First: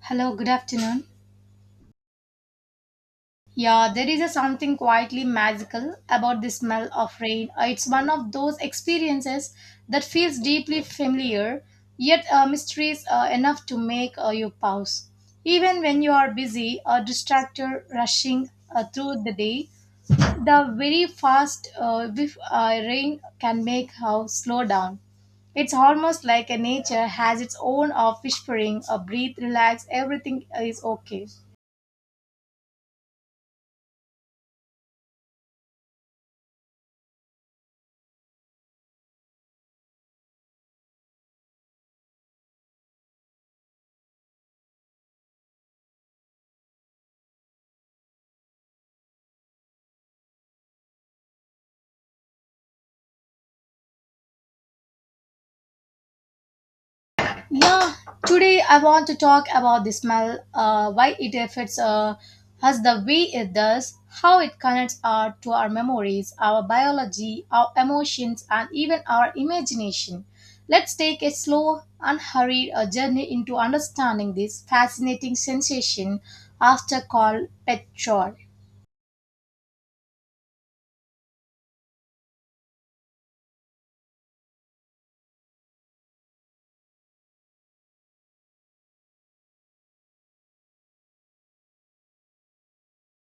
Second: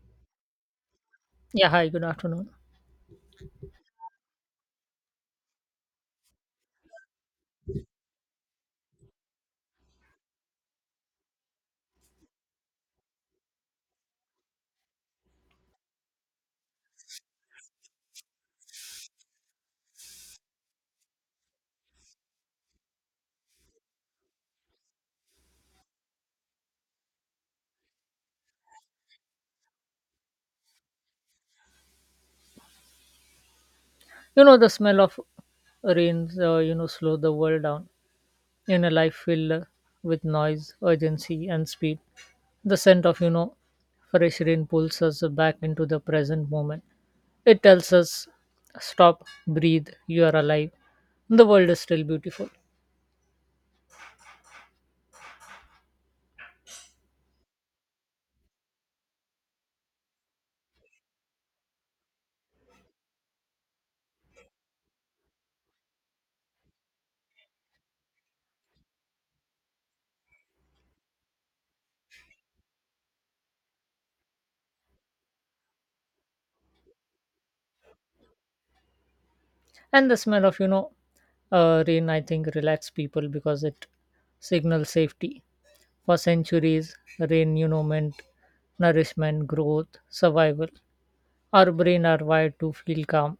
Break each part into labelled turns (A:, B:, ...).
A: Hello, good afternoon.
B: Yeah, hi, good afternoon.
A: Yeah, there is a something quietly magical about the smell of rain. It's one of those experiences that feels deeply familiar, yet mysteries enough to make you pause. Even when you are busy or distracted, rushing through the day, the very fast whiff, rain can make us slow down. It's almost like a nature has its own of whispering, a breathe, relax, everything is okay.
B: The smell of rains, slow the world down in a life filled with noise, urgency, and speed. The scent of, fresh rain pulls us back into the present moment. It tells us, stop, breathe, you are alive. The world is still beautiful.
A: Yeah, today I want to talk about the smell, why it affects us the way it does, how it connects to our memories, our biology, our emotions, and even our imagination. Let's take a slow, unhurried journey into understanding this fascinating sensation after called pet chore.
B: And the smell of rain, I think, relax people because it signals safety. For centuries rain meant nourishment, growth, survival. Our brain are wired to feel calm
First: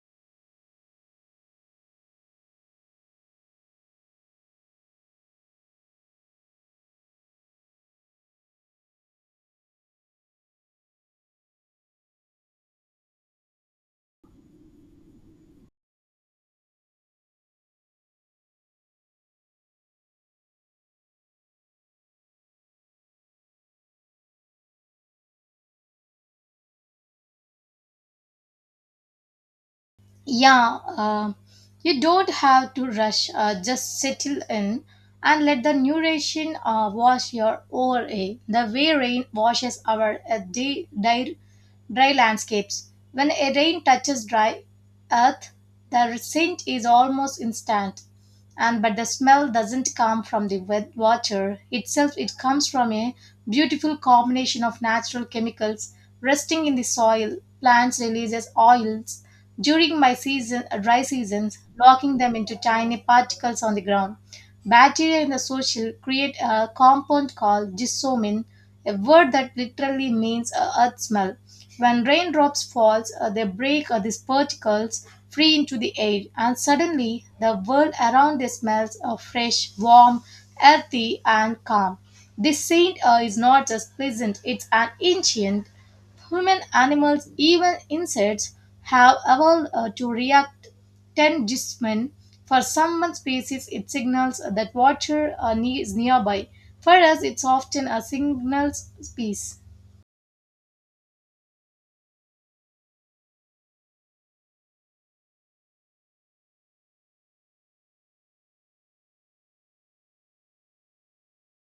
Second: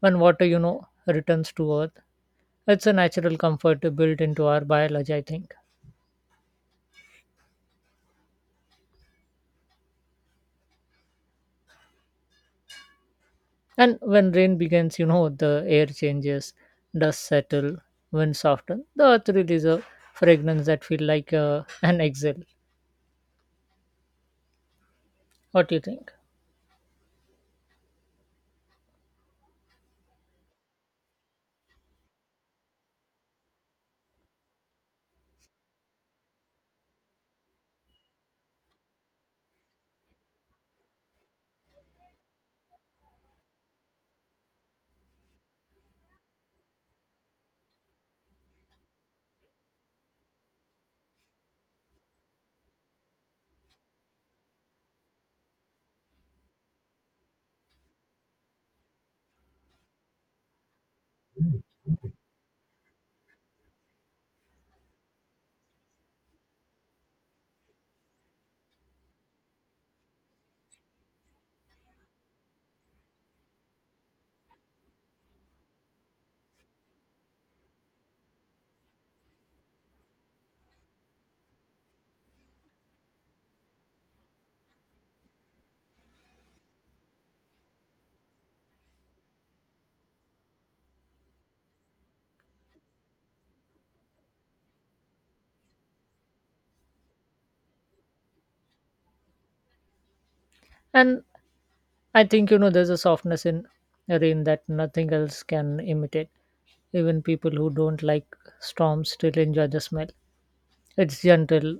B: when water returns to earth. It's a natural comfort built into our biology, I think. And when rain begins, the air changes, dust settle, wind soften, the earth releases a fragrance that feel like an exhale. What do you think?
A: Yeah, you don't have to rush. Just settle in and let the narration wash your over a the way rain washes our day, dry landscapes. When a rain touches dry earth, the scent is almost instant, and but the smell doesn't come from the wet water itself. It comes from a beautiful combination of natural chemicals resting in the soil. Plants releases oils during my season, dry seasons, locking them into tiny particles on the ground. Bacteria in the soil create a compound called gypsum, a word that literally means earth smell. When raindrops falls, they break these particles free into the air, and suddenly the world around them smells of fresh, warm, earthy, and calm. This scent is not just pleasant; it's an ancient, Human animals, even insects, have evolved to react tangentially. For some species, it signals that water is nearby. For us, it's often a signal piece.
B: And I think there's a softness in rain that nothing else can imitate. Even people who don't like storms still enjoy the smell. It's gentle,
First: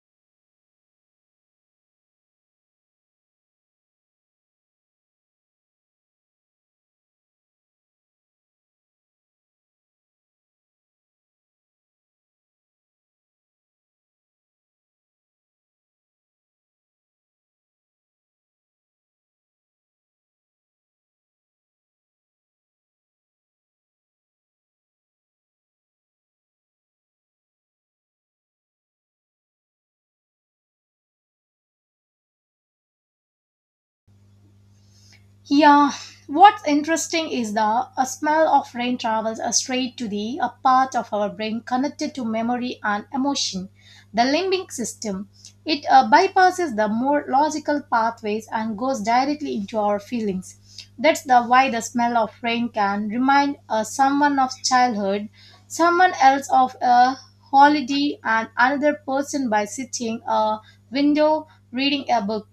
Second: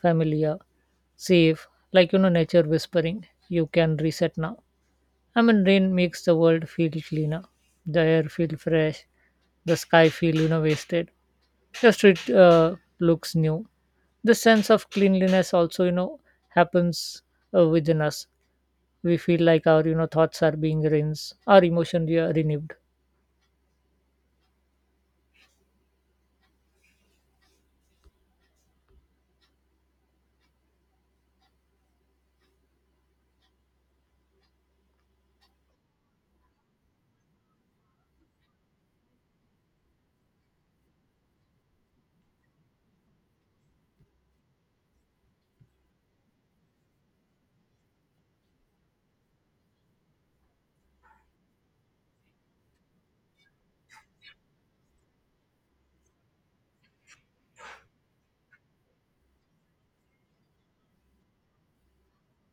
B: familiar, safe, like nature whispering, you can reset now. I mean, rain makes the world feel cleaner, the air feel fresh, the sky feel wasted. The street looks new. The sense of cleanliness also happens within us. We feel like our thoughts are being rinsed, our emotion renewed.
A: Yeah, what's interesting is the a smell of rain travels straight to the a part of our brain connected to memory and emotion, the limbic system. It bypasses the more logical pathways and goes directly into our feelings. That's the why the smell of rain can remind someone of childhood, someone else of a holiday, and another person by sitting a window reading a book.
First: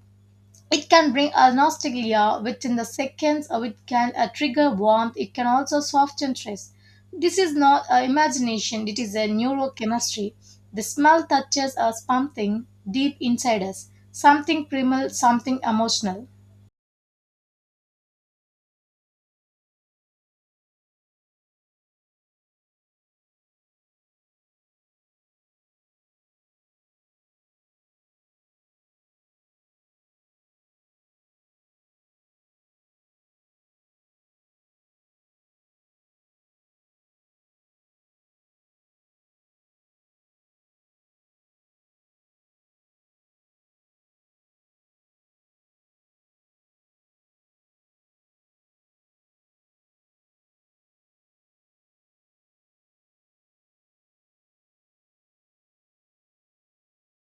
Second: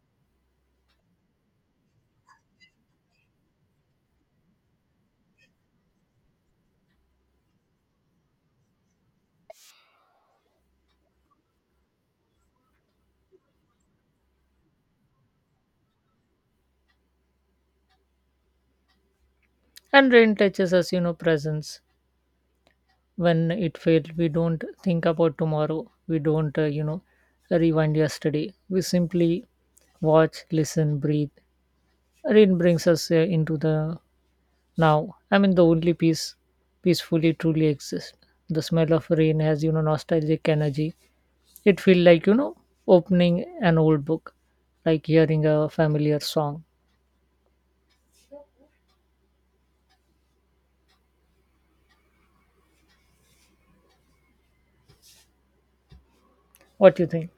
A: It can bring a nostalgia within the seconds, or it can trigger warmth, it can also soften stress. This is not imagination, it is a neurochemistry. The smell touches us something deep inside us, something primal, something emotional.
B: And rain touches us, presence. When it failed, we don't think about tomorrow. We don't rewind yesterday. We simply watch, listen, breathe. Rain brings us into the now. I mean, the only peace peacefully truly exists. The smell of rain has nostalgic energy. It feels like opening an old book, like hearing a familiar song. What do you think?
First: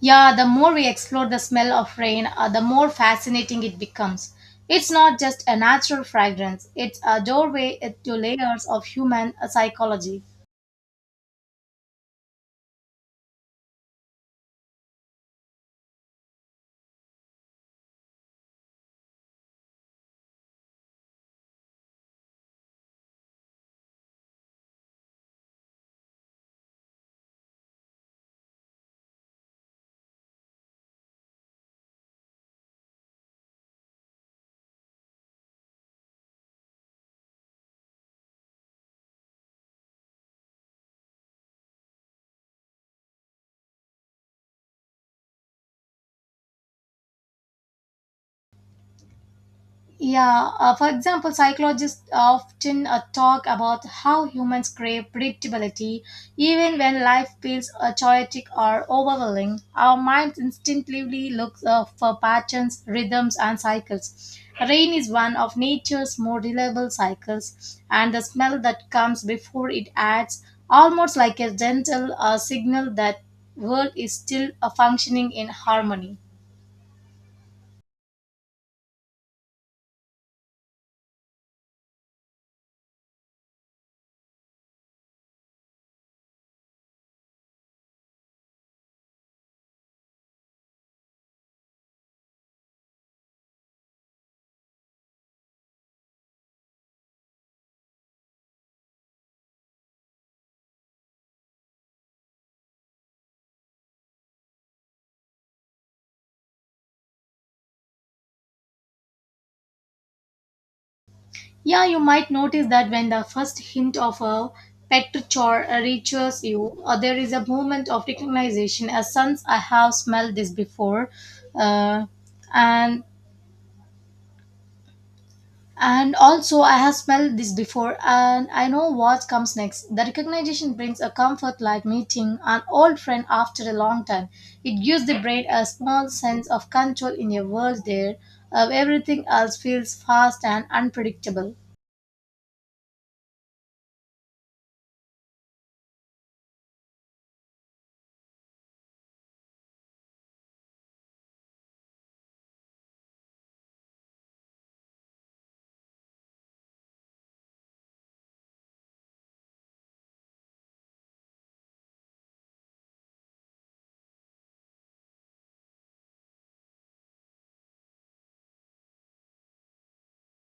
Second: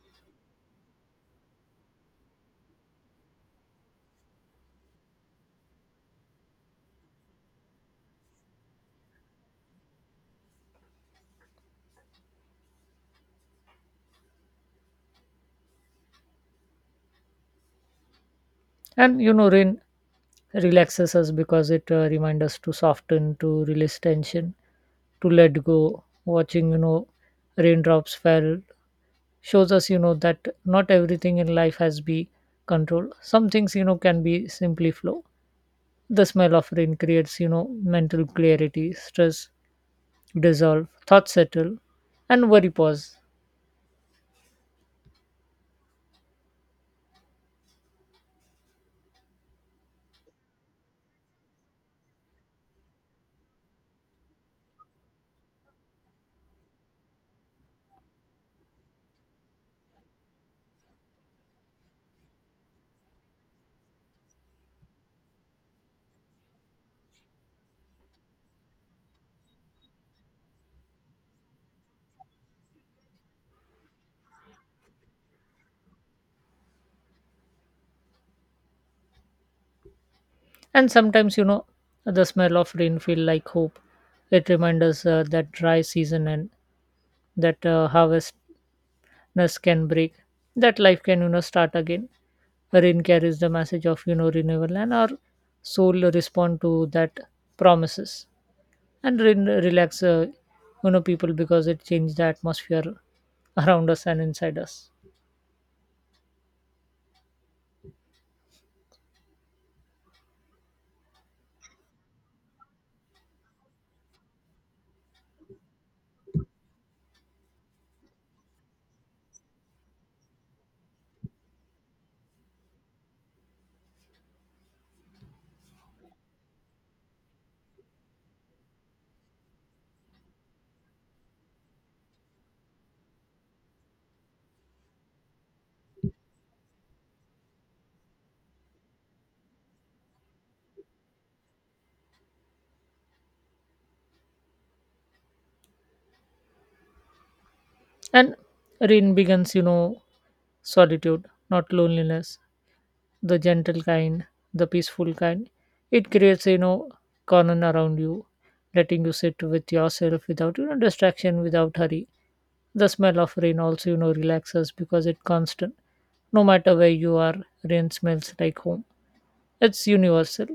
A: Yeah, the more we explore the smell of rain, the more fascinating it becomes. It's not just a natural fragrance, it's a doorway to layers of human psychology.
B: And rain relaxes us because it reminds us to soften, to release tension, to let go. Watching raindrops fell shows us that not everything in life has be controlled. Some things can be simply flow. The smell of rain creates mental clarity, stress dissolve, thoughts settle, and worry pause.
A: Yeah, for example, psychologists often talk about how humans crave predictability. Even when life feels chaotic or overwhelming, our minds instinctively look for patterns, rhythms, and cycles. Rain is one of nature's more reliable cycles, and the smell that comes before it acts almost like a gentle signal that world is still functioning in harmony.
B: And sometimes the smell of rain feel like hope. It reminds us that dry season and that harvestness can break, that life can start again. Rain carries the message of renewal, and our soul respond to that promises. And rain relax people because it changes the atmosphere around us and inside us.
A: Yeah, you might notice that when the first hint of a pet chore reaches you, there is a moment of recognition. As since I have smelled this before, uh, and and also I have smelled this before, and I know what comes next. The recognition brings a comfort like meeting an old friend after a long time. It gives the brain a small sense of control in a world there, everything else feels fast and unpredictable.
B: And rain begins, solitude, not loneliness, the gentle kind, the peaceful kind. It creates, cordon around you, letting you sit with yourself without, distraction, without hurry. The smell of rain also, relaxes because it's constant. No matter where you are, rain smells like home. It's universal.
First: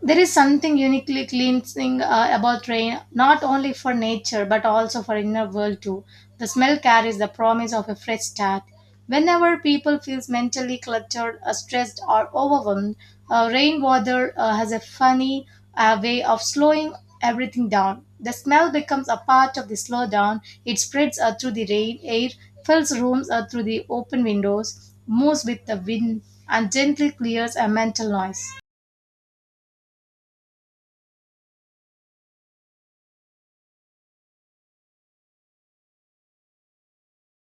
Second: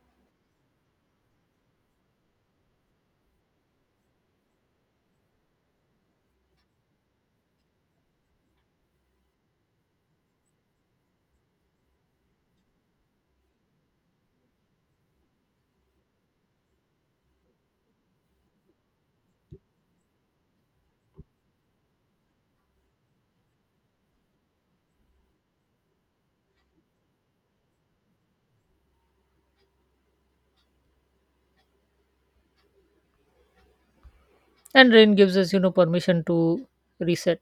A: There is something uniquely cleansing about rain, not only for nature but also for inner world too. The smell carries the promise of a fresh start. Whenever people feels mentally cluttered, stressed, or overwhelmed, rain water has a funny way of slowing everything down. The smell becomes a part of the slowdown. It spreads through the rain air, fills rooms through the open windows, moves with the wind, and gently clears a mental noise.
B: And rain gives us, permission to reset,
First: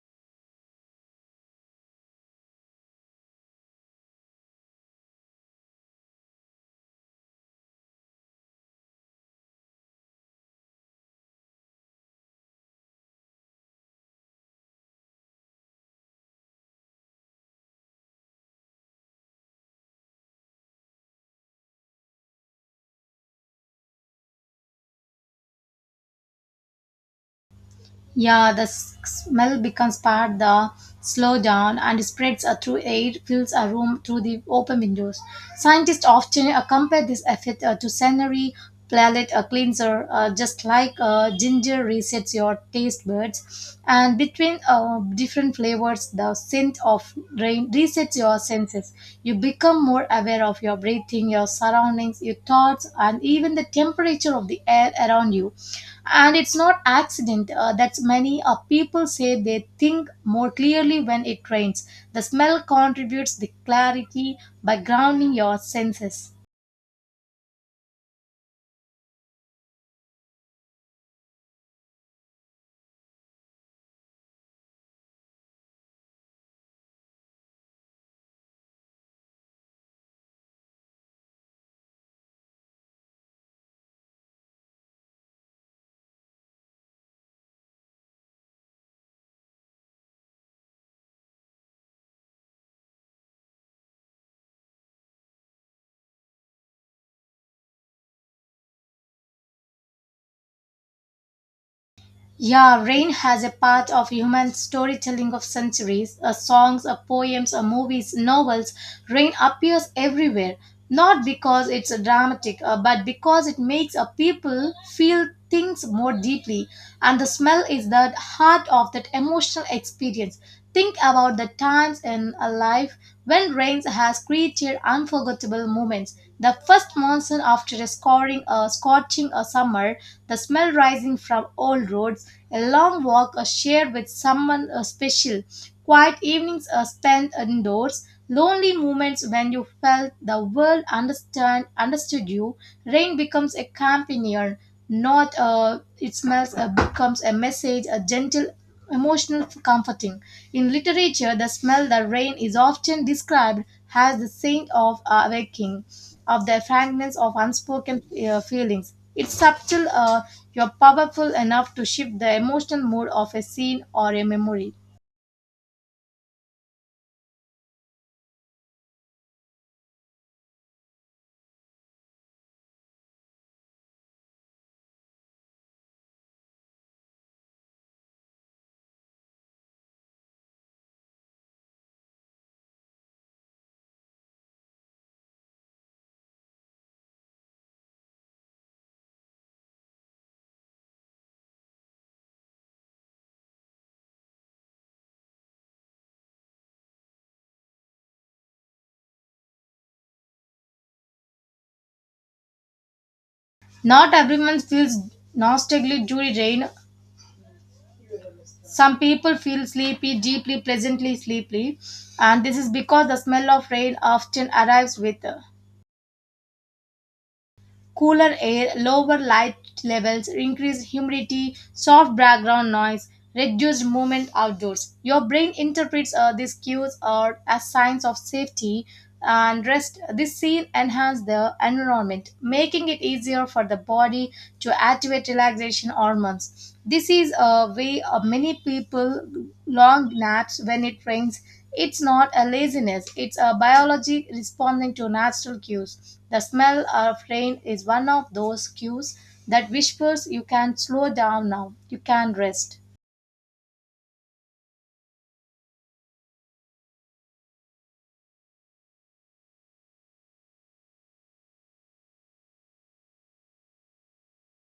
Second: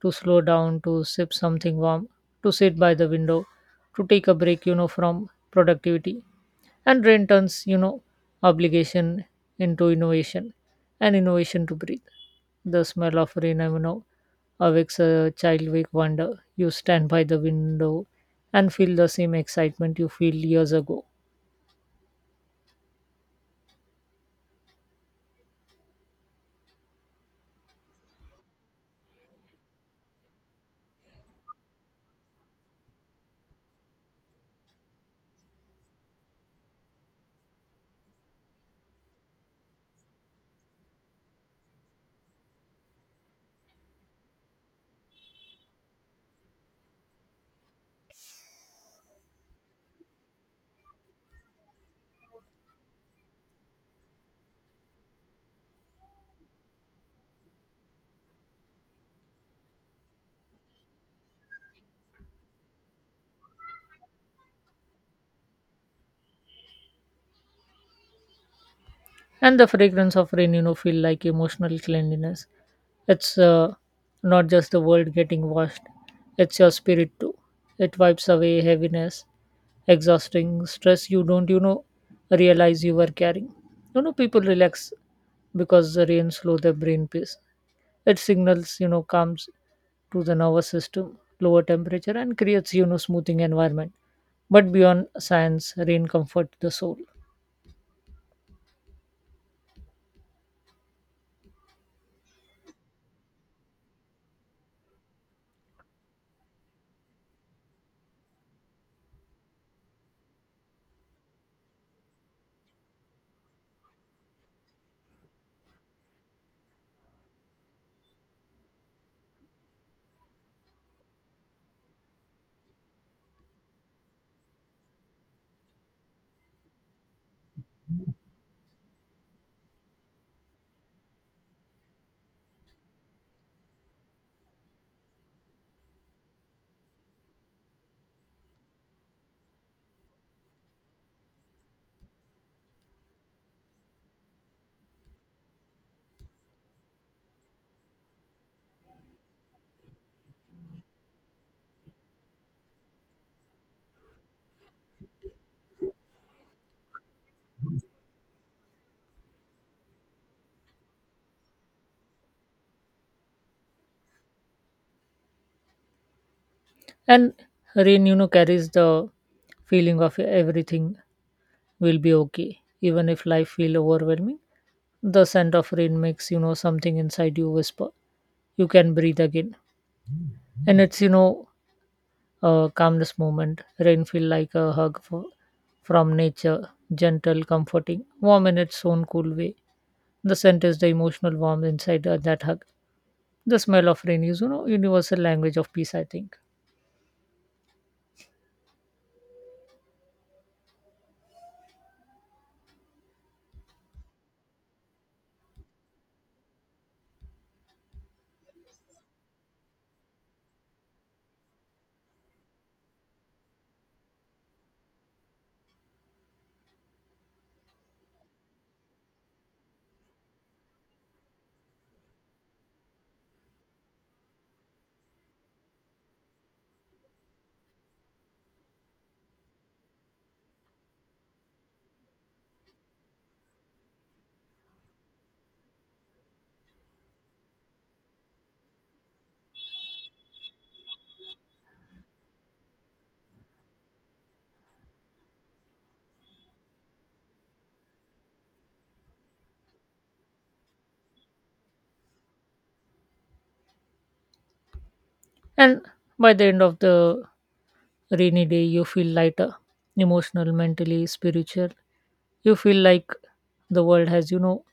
B: to slow down, to sip something warm, to sit by the window, to take a break, from productivity. And rain turns obligation into innovation, and innovation to breathe. The smell of rain awakes a childlike wonder. You stand by the window and feel the same excitement you feel years ago.
A: Yeah, the smell becomes part the slow down and spreads through air, fills a room through the open windows. Scientists often compare this effect to sensory palate cleanser, just like ginger resets your taste buds. And between different flavors, the scent of brain resets your senses. You become more aware of your breathing, your surroundings, your thoughts, and even the temperature of the air around you. And it's not accident that many people say they think more clearly when it rains. The smell contributes the clarity by grounding your senses.
B: And the fragrance of rain feel like emotional cleanliness. It's not just the world getting washed, it's your spirit too. It wipes away heaviness, exhausting stress you don't realize you were carrying. People relax because the rain slow the brain pace. It signals comes to the nervous system, lower temperature, and creates smoothing environment. But beyond science, rain comfort the soul.
A: Yeah, rain has a part of human storytelling of centuries. Songs, poems, movies, novels. Rain appears everywhere, not because it's dramatic, but because it makes a people feel things more deeply. And the smell is the heart of that emotional experience. Think about the times in a life when rain has created unforgettable moments. The first monsoon after a scoring, scorching a summer, the smell rising from old roads a long walk or share with someone special quiet evenings spent indoors, lonely moments when you felt the world understand understood you. Rain becomes a companion, not it smells becomes a message, a gentle emotional comforting. In literature, the smell the rain is often described as the scent of awaking, of the fragrance of unspoken feelings. It's subtle, you're powerful enough to shift the emotional mood of a scene or a memory.
B: And rain carries the feeling of everything will be okay, even if life feel overwhelming. The scent of rain makes something inside you whisper, you can breathe again. And it's calmness moment. Rain feel like a hug from nature, gentle, comforting, warm in its own cool way. The scent is the emotional warmth inside that hug. The smell of rain is, universal language of peace, I think.
A: Not everyone feels nostalgic during rain. Some people feel sleepy, deeply, pleasantly sleepy, and this is because the smell of rain often arrives with cooler air, lower light levels, increased humidity, soft background noise, reduced movement outdoors. Your brain interprets these cues as signs of safety and rest. This scene enhances the environment, making it easier for the body to activate relaxation hormones. This is a way of many people long naps when it rains it's not a laziness, it's a biology responding to natural cues. The smell of rain is one of those cues that whispers you can slow down now, you can rest.
B: And by the end of the rainy day, you feel lighter, emotional, mentally, spiritual. You feel like the world has,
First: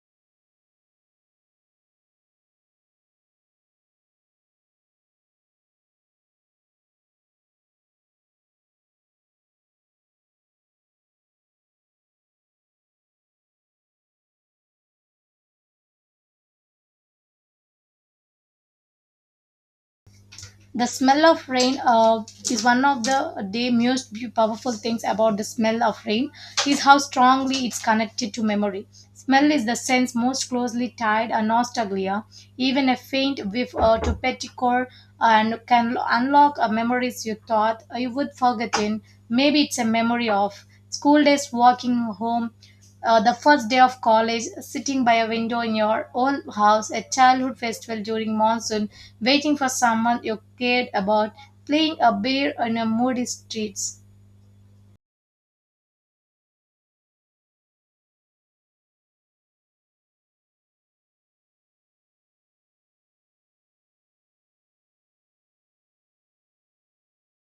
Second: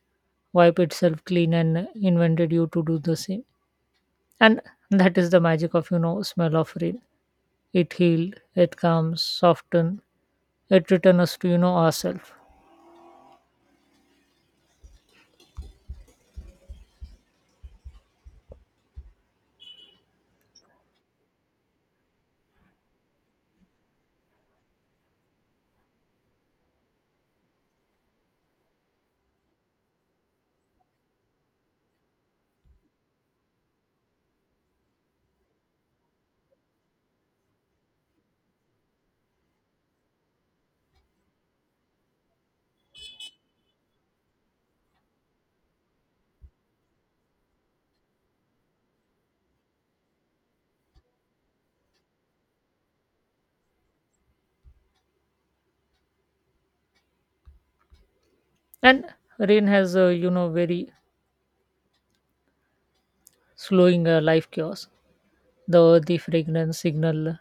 B: wiped itself clean and invented you to do the same. And that is the magic of, smell of rain. It healed, it calms, soften, it return us to ourselves.
A: The smell of rain is one of the day most powerful things about the smell of rain is how strongly it's connected to memory. Smell is the sense most closely tied to nostalgia. Even a faint whiff to petticore and can unlock a memories you thought you would forgotten. Maybe it's a memory of school days, walking home the first day of college, sitting by a window in your own house, a childhood festival during monsoon, waiting for someone you cared about, playing a beer on a moody streets.
B: And rain has a very slowing life chaos. The earthy fragrance signal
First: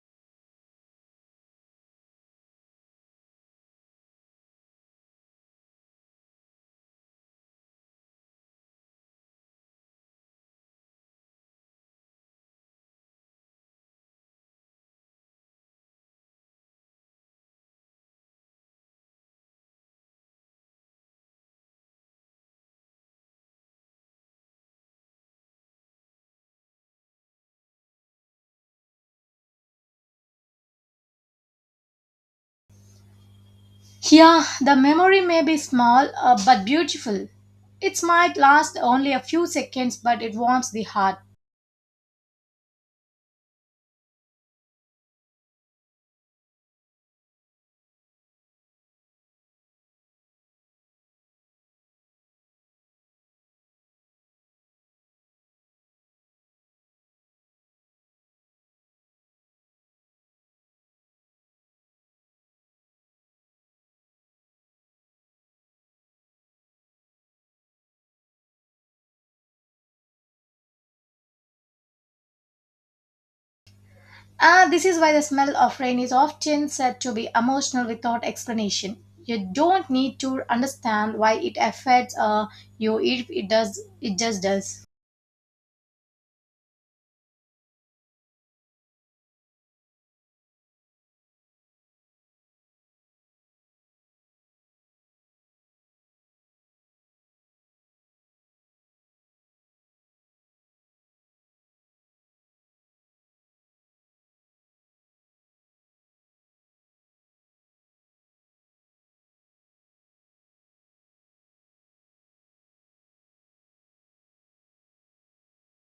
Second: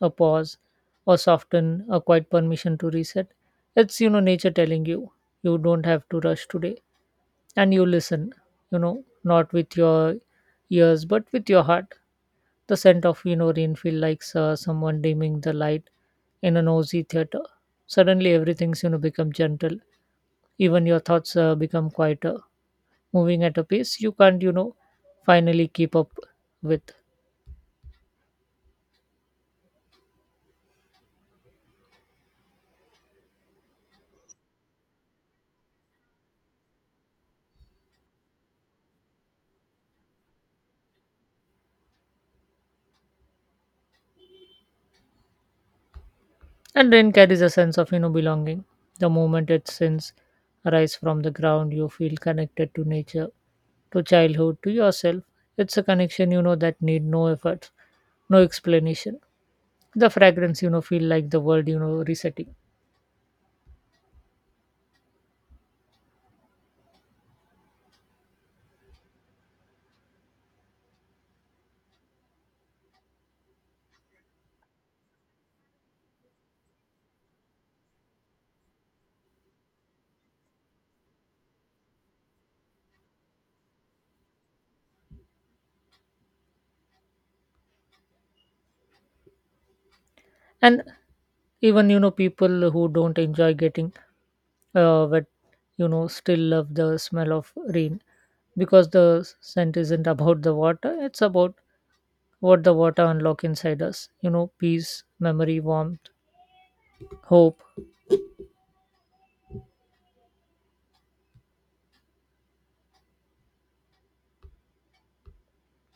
B: a pause, or soften a quiet permission to reset. It's nature telling you, you don't have to rush today. And you listen, not with your ears but with your heart. The scent of rain feel like someone dimming the light in a noisy theater. Suddenly everything's become gentle, even your thoughts become quieter, moving at a pace you can't finally keep up with.
A: Yeah, the memory may be small but beautiful. It might last only a few seconds, but it warms the heart.
B: And rain carries a sense of belonging. The moment its sins arise from the ground, you feel connected to nature, to childhood, to yourself. It's a connection that need no effort, no explanation. The fragrance feel like the world resetting.
A: Ah, this is why the smell of rain is often said to be emotional without explanation. You don't need to understand why it affects you. It does. It just does.
B: And even people who don't enjoy getting wet, still love the smell of rain because the scent isn't about the water. It's about what the water unlock inside us. Peace, memory, warmth, hope.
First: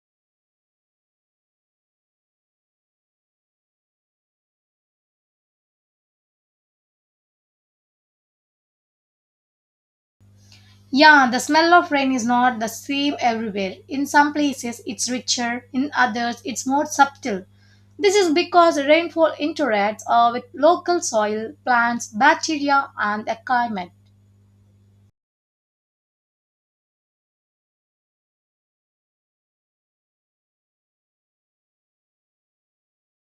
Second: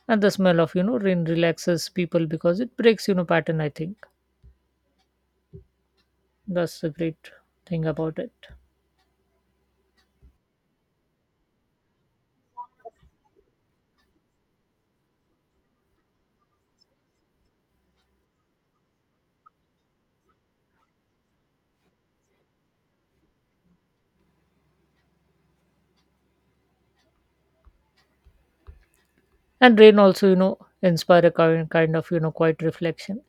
B: And the smell of rain relaxes people because it breaks pattern, I think. That's the great thing about it.
A: Yeah, the smell of rain is not the same everywhere. In some places, it's richer, in others, it's more subtle. This is because rainfall interacts with local soil, plants, bacteria, and the climate.
B: And rain also, inspire a kind of, quiet reflection.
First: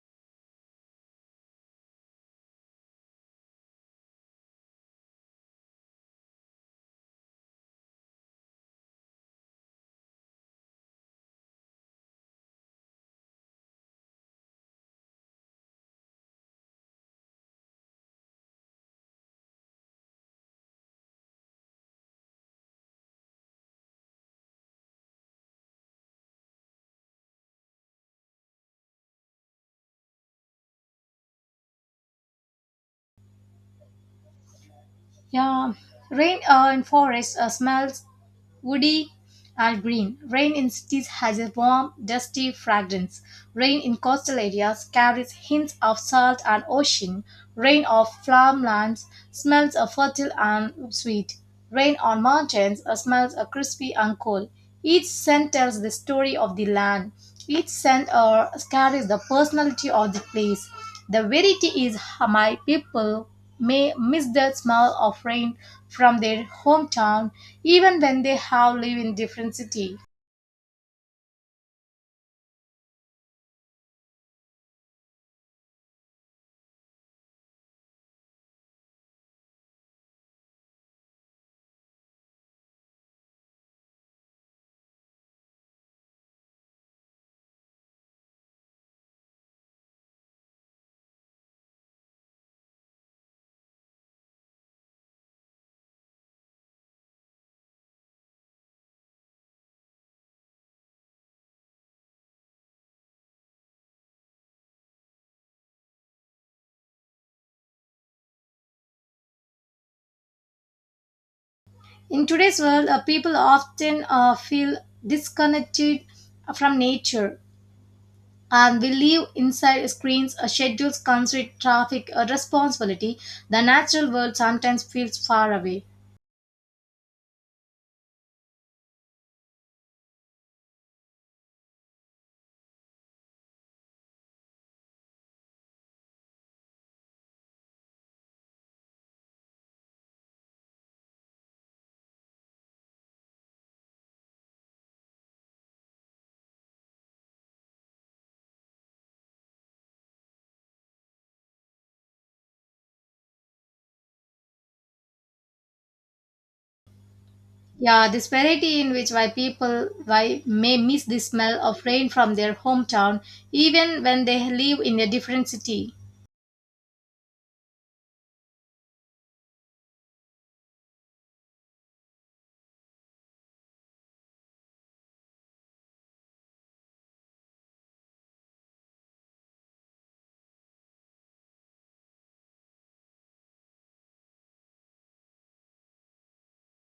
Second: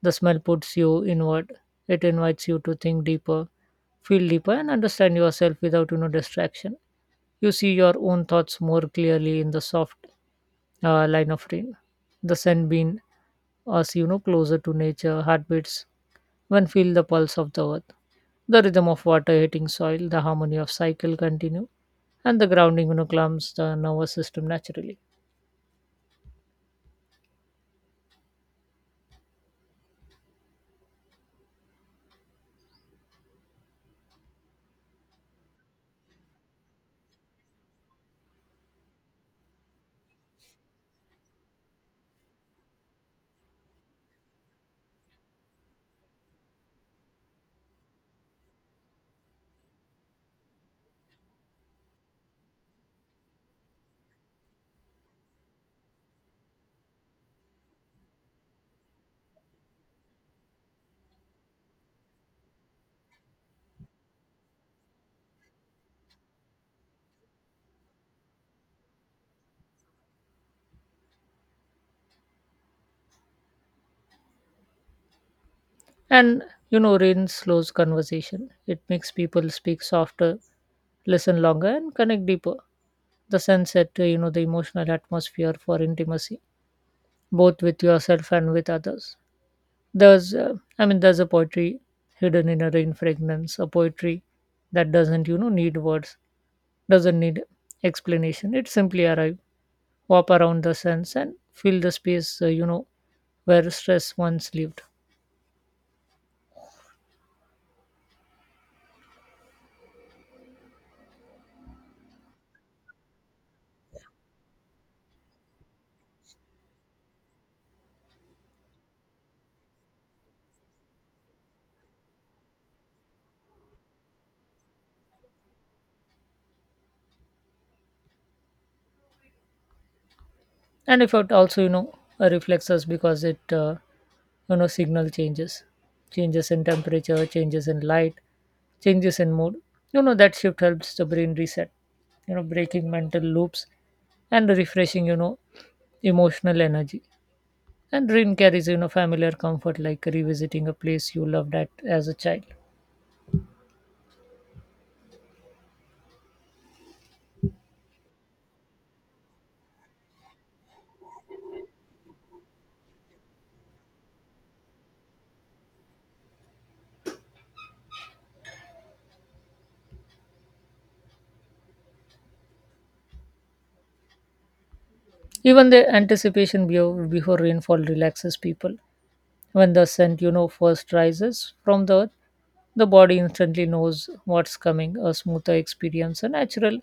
B: The smell puts you inward. It invites you to think deeper, feel deeper, and understand yourself without, distraction. You see your own thoughts more clearly in the soft line of rain. The sun being us, closer to nature, heartbeats, when feel the pulse of the earth. The rhythm of water hitting soil, the harmony of cycle continue, and the grounding, calms the nervous system naturally.
A: Yeah, rain in forests smells woody and green. Rain in cities has a warm, dusty fragrance. Rain in coastal areas carries hints of salt and ocean. Rain of farmlands smells of fertile and sweet. Rain on mountains smells of crispy and cold. Each scent tells the story of the land. Each scent carries the personality of the place. The variety is my people may miss the smell of rain from their hometown even when they have live in different city
B: And rain slows conversation. It makes people speak softer, listen longer, and connect deeper. The sunset, the emotional atmosphere for intimacy, both with yourself and with others. I mean, there's a poetry hidden in a rain fragrance, a poetry that doesn't, need words, doesn't need explanation. It simply arrive, walk around the sense, and feel the space, where stress once lived.
A: in today's world people often feel disconnected from nature, and we live inside screens schedules constraint traffic responsibility the natural world sometimes feels far away.
B: And if it also reflects us because it signal changes, changes in temperature, changes in light, changes in mood. That shift helps the brain reset, breaking mental loops and refreshing emotional energy. And dream carries familiar comfort, like revisiting a place you loved at as a child.
A: Yeah, this variety in which why people why may miss the smell of rain from their hometown even when they live in a different city.
B: Even the anticipation before rainfall relaxes people. When the scent, first rises from the earth, the body instantly knows what's coming, a smoother experience, a natural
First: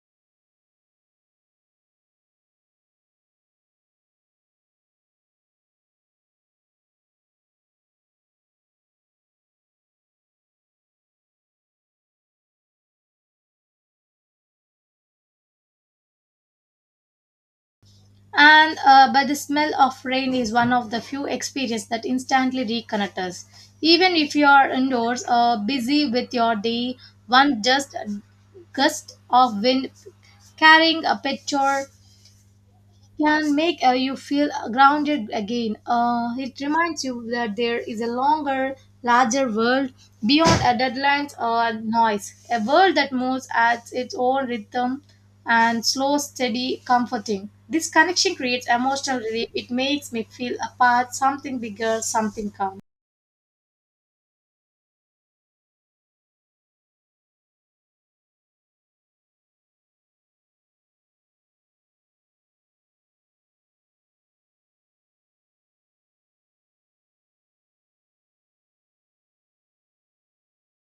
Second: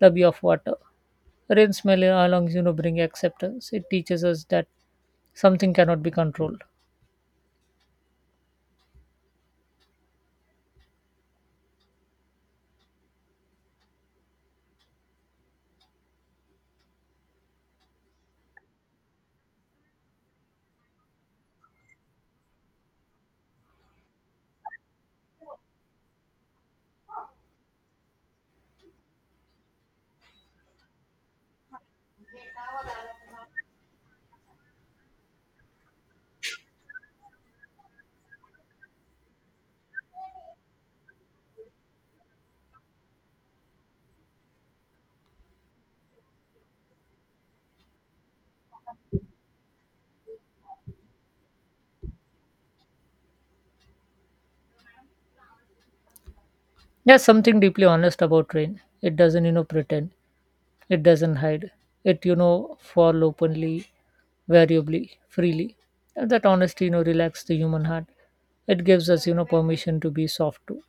B: lobby of water. Rain smell along, bring acceptance. It teaches us that something cannot be controlled.
A: And but the smell of rain is one of the few experiences that instantly reconnect us even if you are indoors busy with your day one just gust of wind carrying a picture can make you feel grounded again. It reminds you that there is a longer, larger world beyond our deadlines or noise, a world that moves at its own rhythm and slow, steady, comforting. This connection creates emotional relief. It makes me feel a part, something bigger, something calm.
B: There's something deeply honest about rain. It doesn't, pretend. It doesn't hide. It, fall openly, variably, freely. And that honesty, relaxes the human heart. It gives us, permission to be soft too.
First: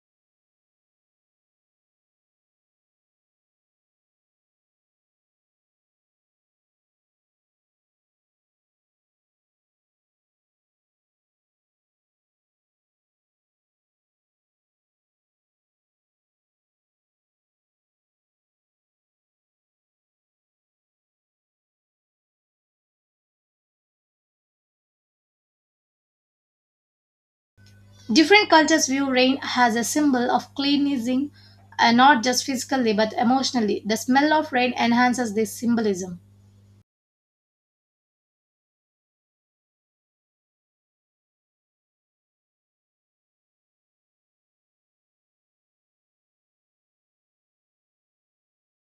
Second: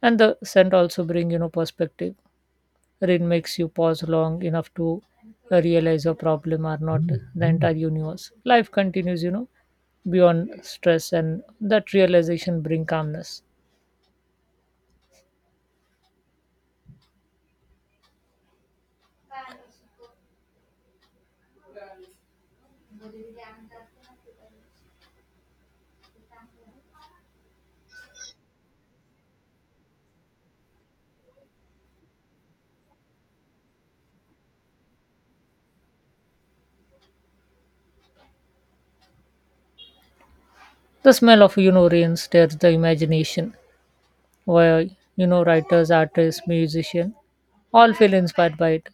B: And the scent also bring perspective. Rain makes you pause long enough to realize your problem are not the entire universe, life continues beyond stress, and that realization bring calmness.
A: Different cultures view rain as a symbol of cleansing, and not just physically but emotionally. The smell of rain enhances this symbolism.
B: The smell of rain stirs the imagination, where writers, artists, musicians all feel inspired by it.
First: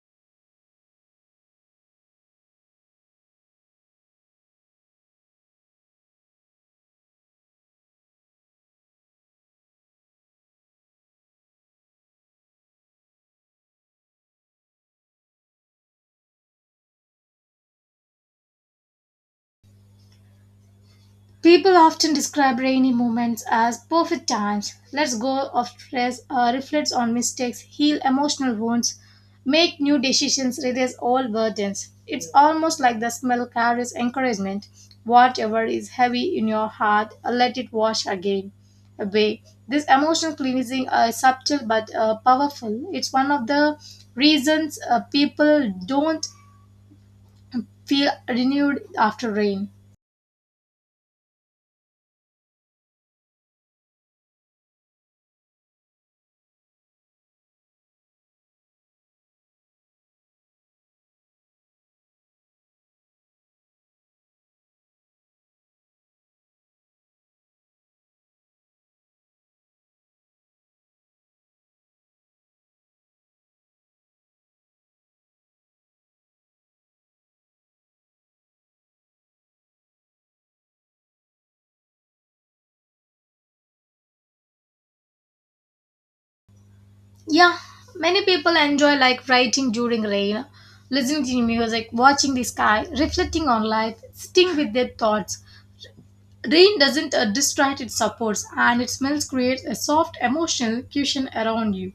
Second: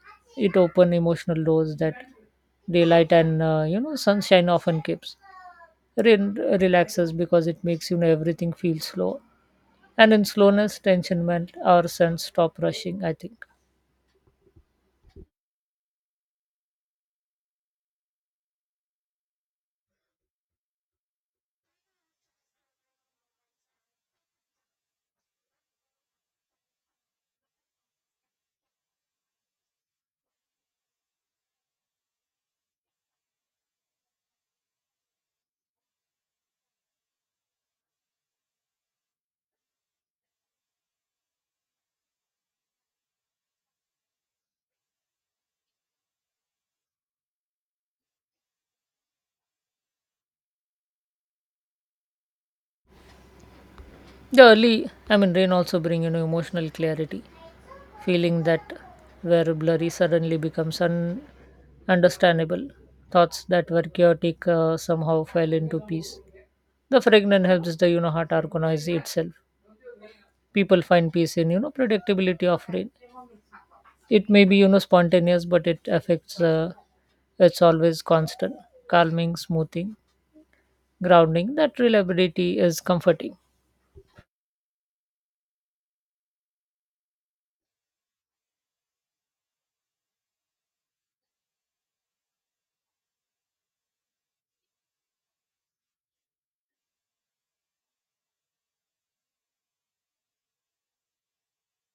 B: It open emotional doors that daylight and sunshine often keeps. Rain relaxes because it makes everything feel slow. And in slowness, tension meant our sense stop rushing, I think.
A: People often describe rainy moments as perfect times. Let's go of stress, reflects on mistakes, heal emotional wounds, make new decisions, release all burdens. It's almost like the smell carries encouragement. Whatever is heavy in your heart, let it wash again away. This emotional cleansing is subtle but powerful. It's one of the reasons people don't feel renewed after rain.
B: The early, I mean, rain also bring, emotional clarity, feeling that were blurry suddenly becomes understandable. Thoughts that were chaotic somehow fell into peace. The fragrance helps the, heart organize itself. People find peace in, predictability of rain. It may be, spontaneous, but it affects, it's always constant, calming, smoothing, grounding. That reliability is comforting.
A: Yeah, many people enjoy like writing during rain, listening to music, watching the sky, reflecting on life, sitting with their thoughts. Rain doesn't distract, it supports, and its smells creates a soft emotional cushion around you.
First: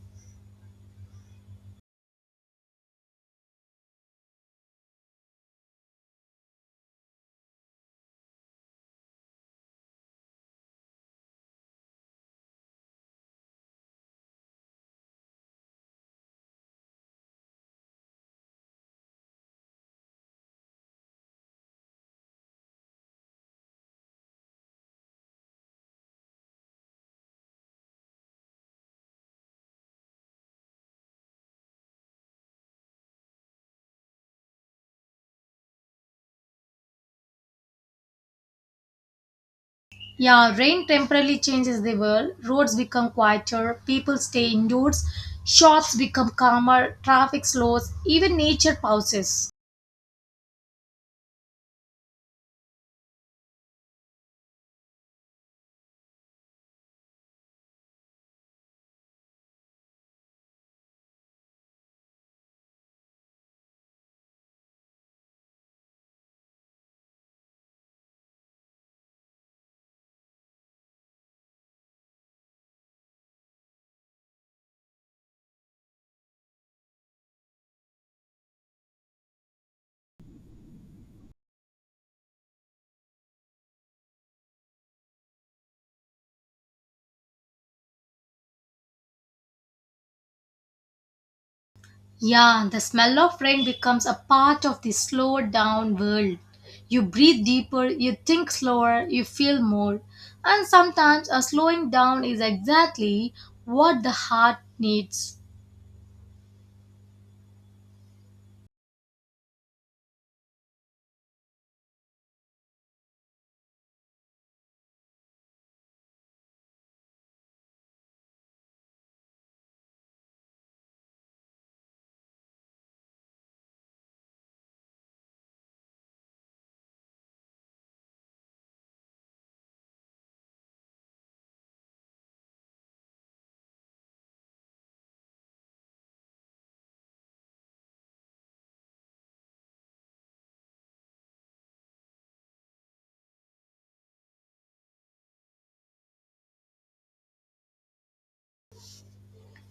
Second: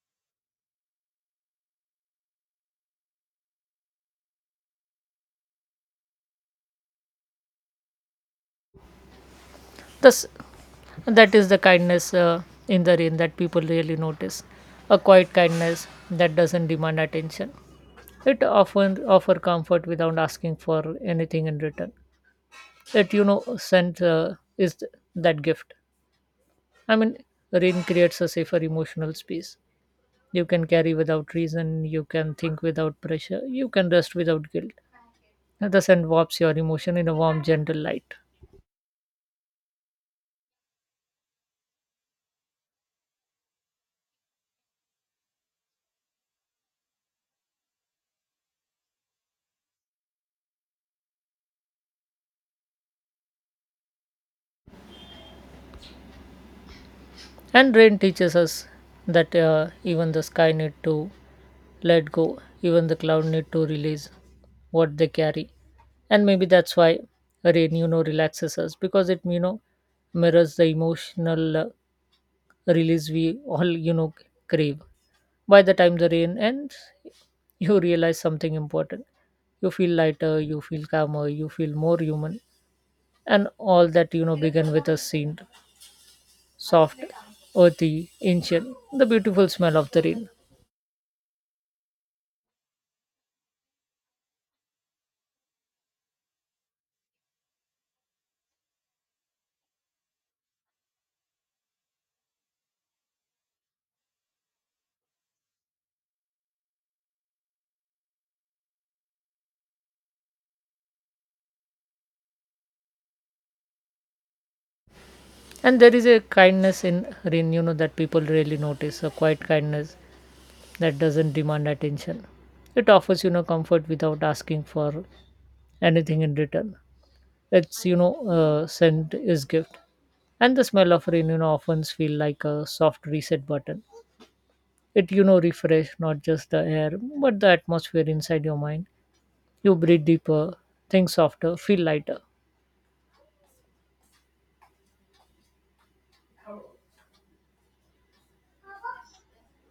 B: Thus, that is the kindness in the rain that people really notice. A quiet kindness that doesn't demand attention. It often offer comfort without asking for anything in return. It sent is that gift. I mean, rain creates a safer emotional space. You can carry without reason. You can think without pressure. You can rest without guilt. The sun warps your emotion in a warm, gentle light.
A: Yeah, rain temporarily changes the world. Roads become quieter, people stay indoors, shops become calmer, traffic slows, even nature pauses.
B: And rain teaches us that even the sky need to let go, even the cloud need to release what they carry. And maybe that's why rain, relaxes us because it, mirrors the emotional release we all, crave. By the time the rain ends, you realize something important. You feel lighter, you feel calmer, you feel more human, and all that, began with a scene, soft, earthy, ancient, the beautiful smell of the rain.
A: Yeah, the smell of rain becomes a part of the slow down world. You breathe deeper, you think slower, you feel more. And sometimes a slowing down is exactly what the heart needs.
B: And there is a kindness in rain, that people really notice, a quiet kindness that doesn't demand attention. It offers, comfort without asking for anything in return. It's, scent is gift. And the smell of rain, often feel like a soft reset button. It, refresh not just the air, but the atmosphere inside your mind. You breathe deeper, think softer, feel lighter.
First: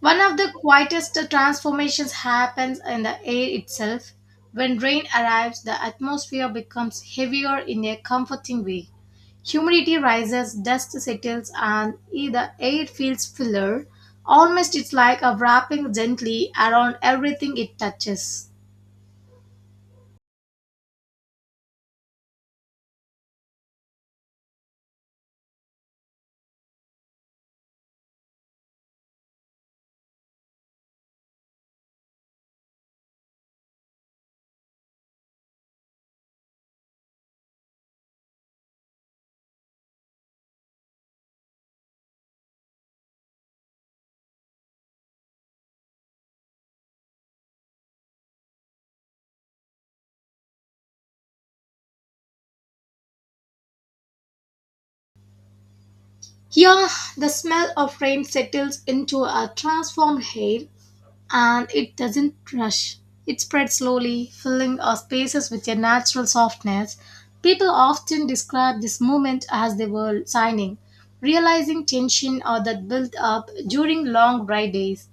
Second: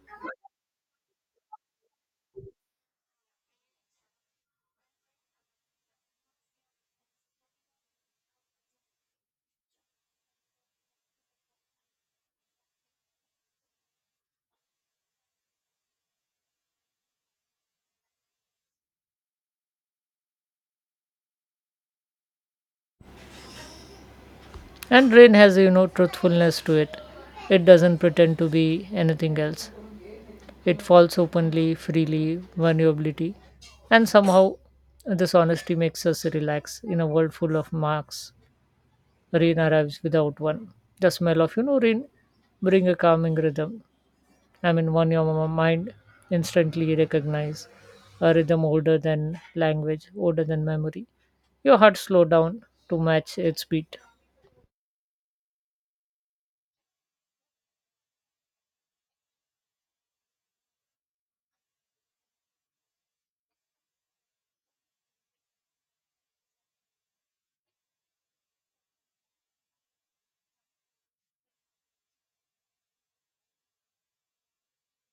A: One of the quietest transformations happens in the air itself. When rain arrives, the atmosphere becomes heavier in a comforting way. Humidity rises, dust settles, and the air feels fuller. Almost it's like a wrapping gently around everything it touches.
B: And rain has, truthfulness to it. It doesn't pretend to be anything else. It falls openly, freely, vulnerability. And somehow, this honesty makes us relax. In a world full of marks, rain arrives without one. The smell of, rain bring a calming rhythm. I mean, one your mind instantly recognize a rhythm older than language, older than memory. Your heart slow down to match its beat.
A: Here, the smell of rain settles into a transformed air, and it doesn't rush. It spreads slowly, filling our spaces with a natural softness. People often describe this movement as the world signing, realizing tension or that built up during long dry days.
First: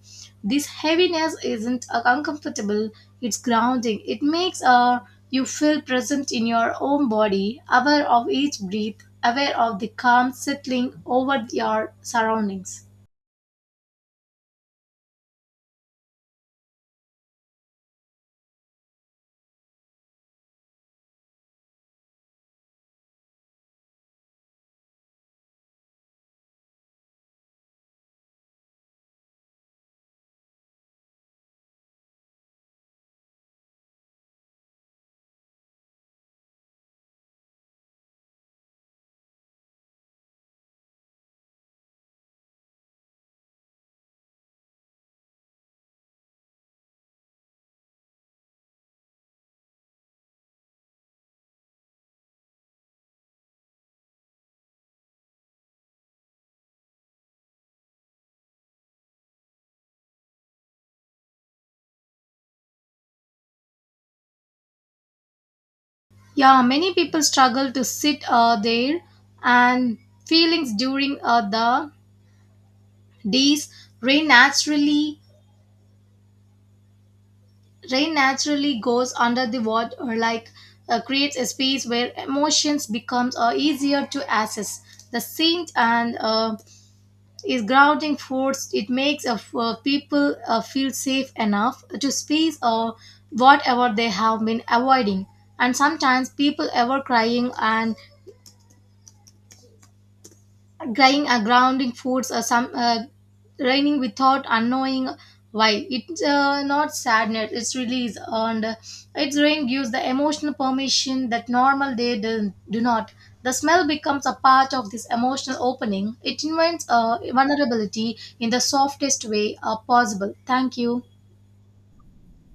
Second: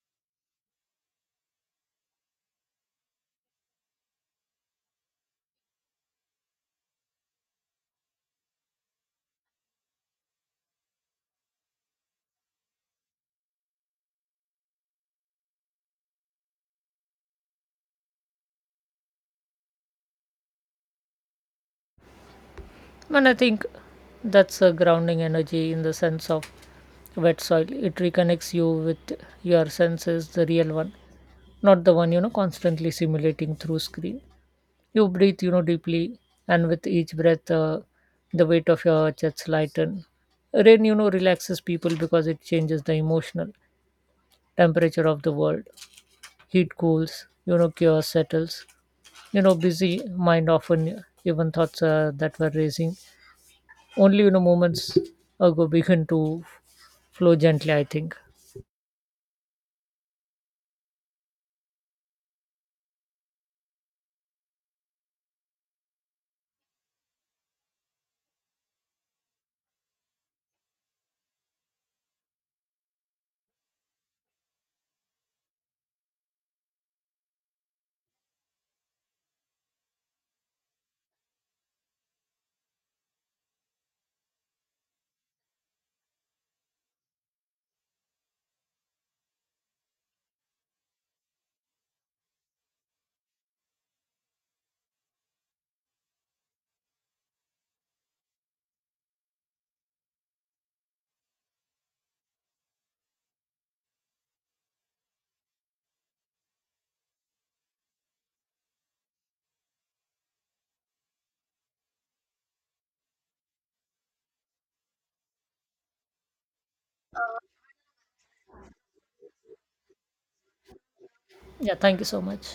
A: This heaviness isn't uncomfortable, it's grounding. It makes you feel present in your own body, aware of each breath, aware of the calm settling over your surroundings.
B: And I think that's a grounding energy in the sense of wet soil. It reconnects you with your senses, the real one, not the one, constantly simulating through screen. You breathe, deeply, and with each breath, the weight of your chest lighten. Rain, relaxes people because it changes the emotional temperature of the world. Heat cools, chaos settles. Busy mind often, even thoughts that were racing, only, moments ago begin to flow gently, I think.
A: Yeah, many people struggle to sit there, and feelings during the days rain naturally rain naturally goes under the water, or like creates a space where emotions becomes easier to access. The scent and is grounding force. It makes people feel safe enough to space whatever they have been avoiding. And sometimes people ever crying and crying or grounding foods or some raining without unknowing why. It's not sadness, it's release. And its rain gives the emotional permission that normal day do not. The smell becomes a part of this emotional opening. It invites vulnerability in the softest way possible. Thank you.
B: Yeah, thank you so much.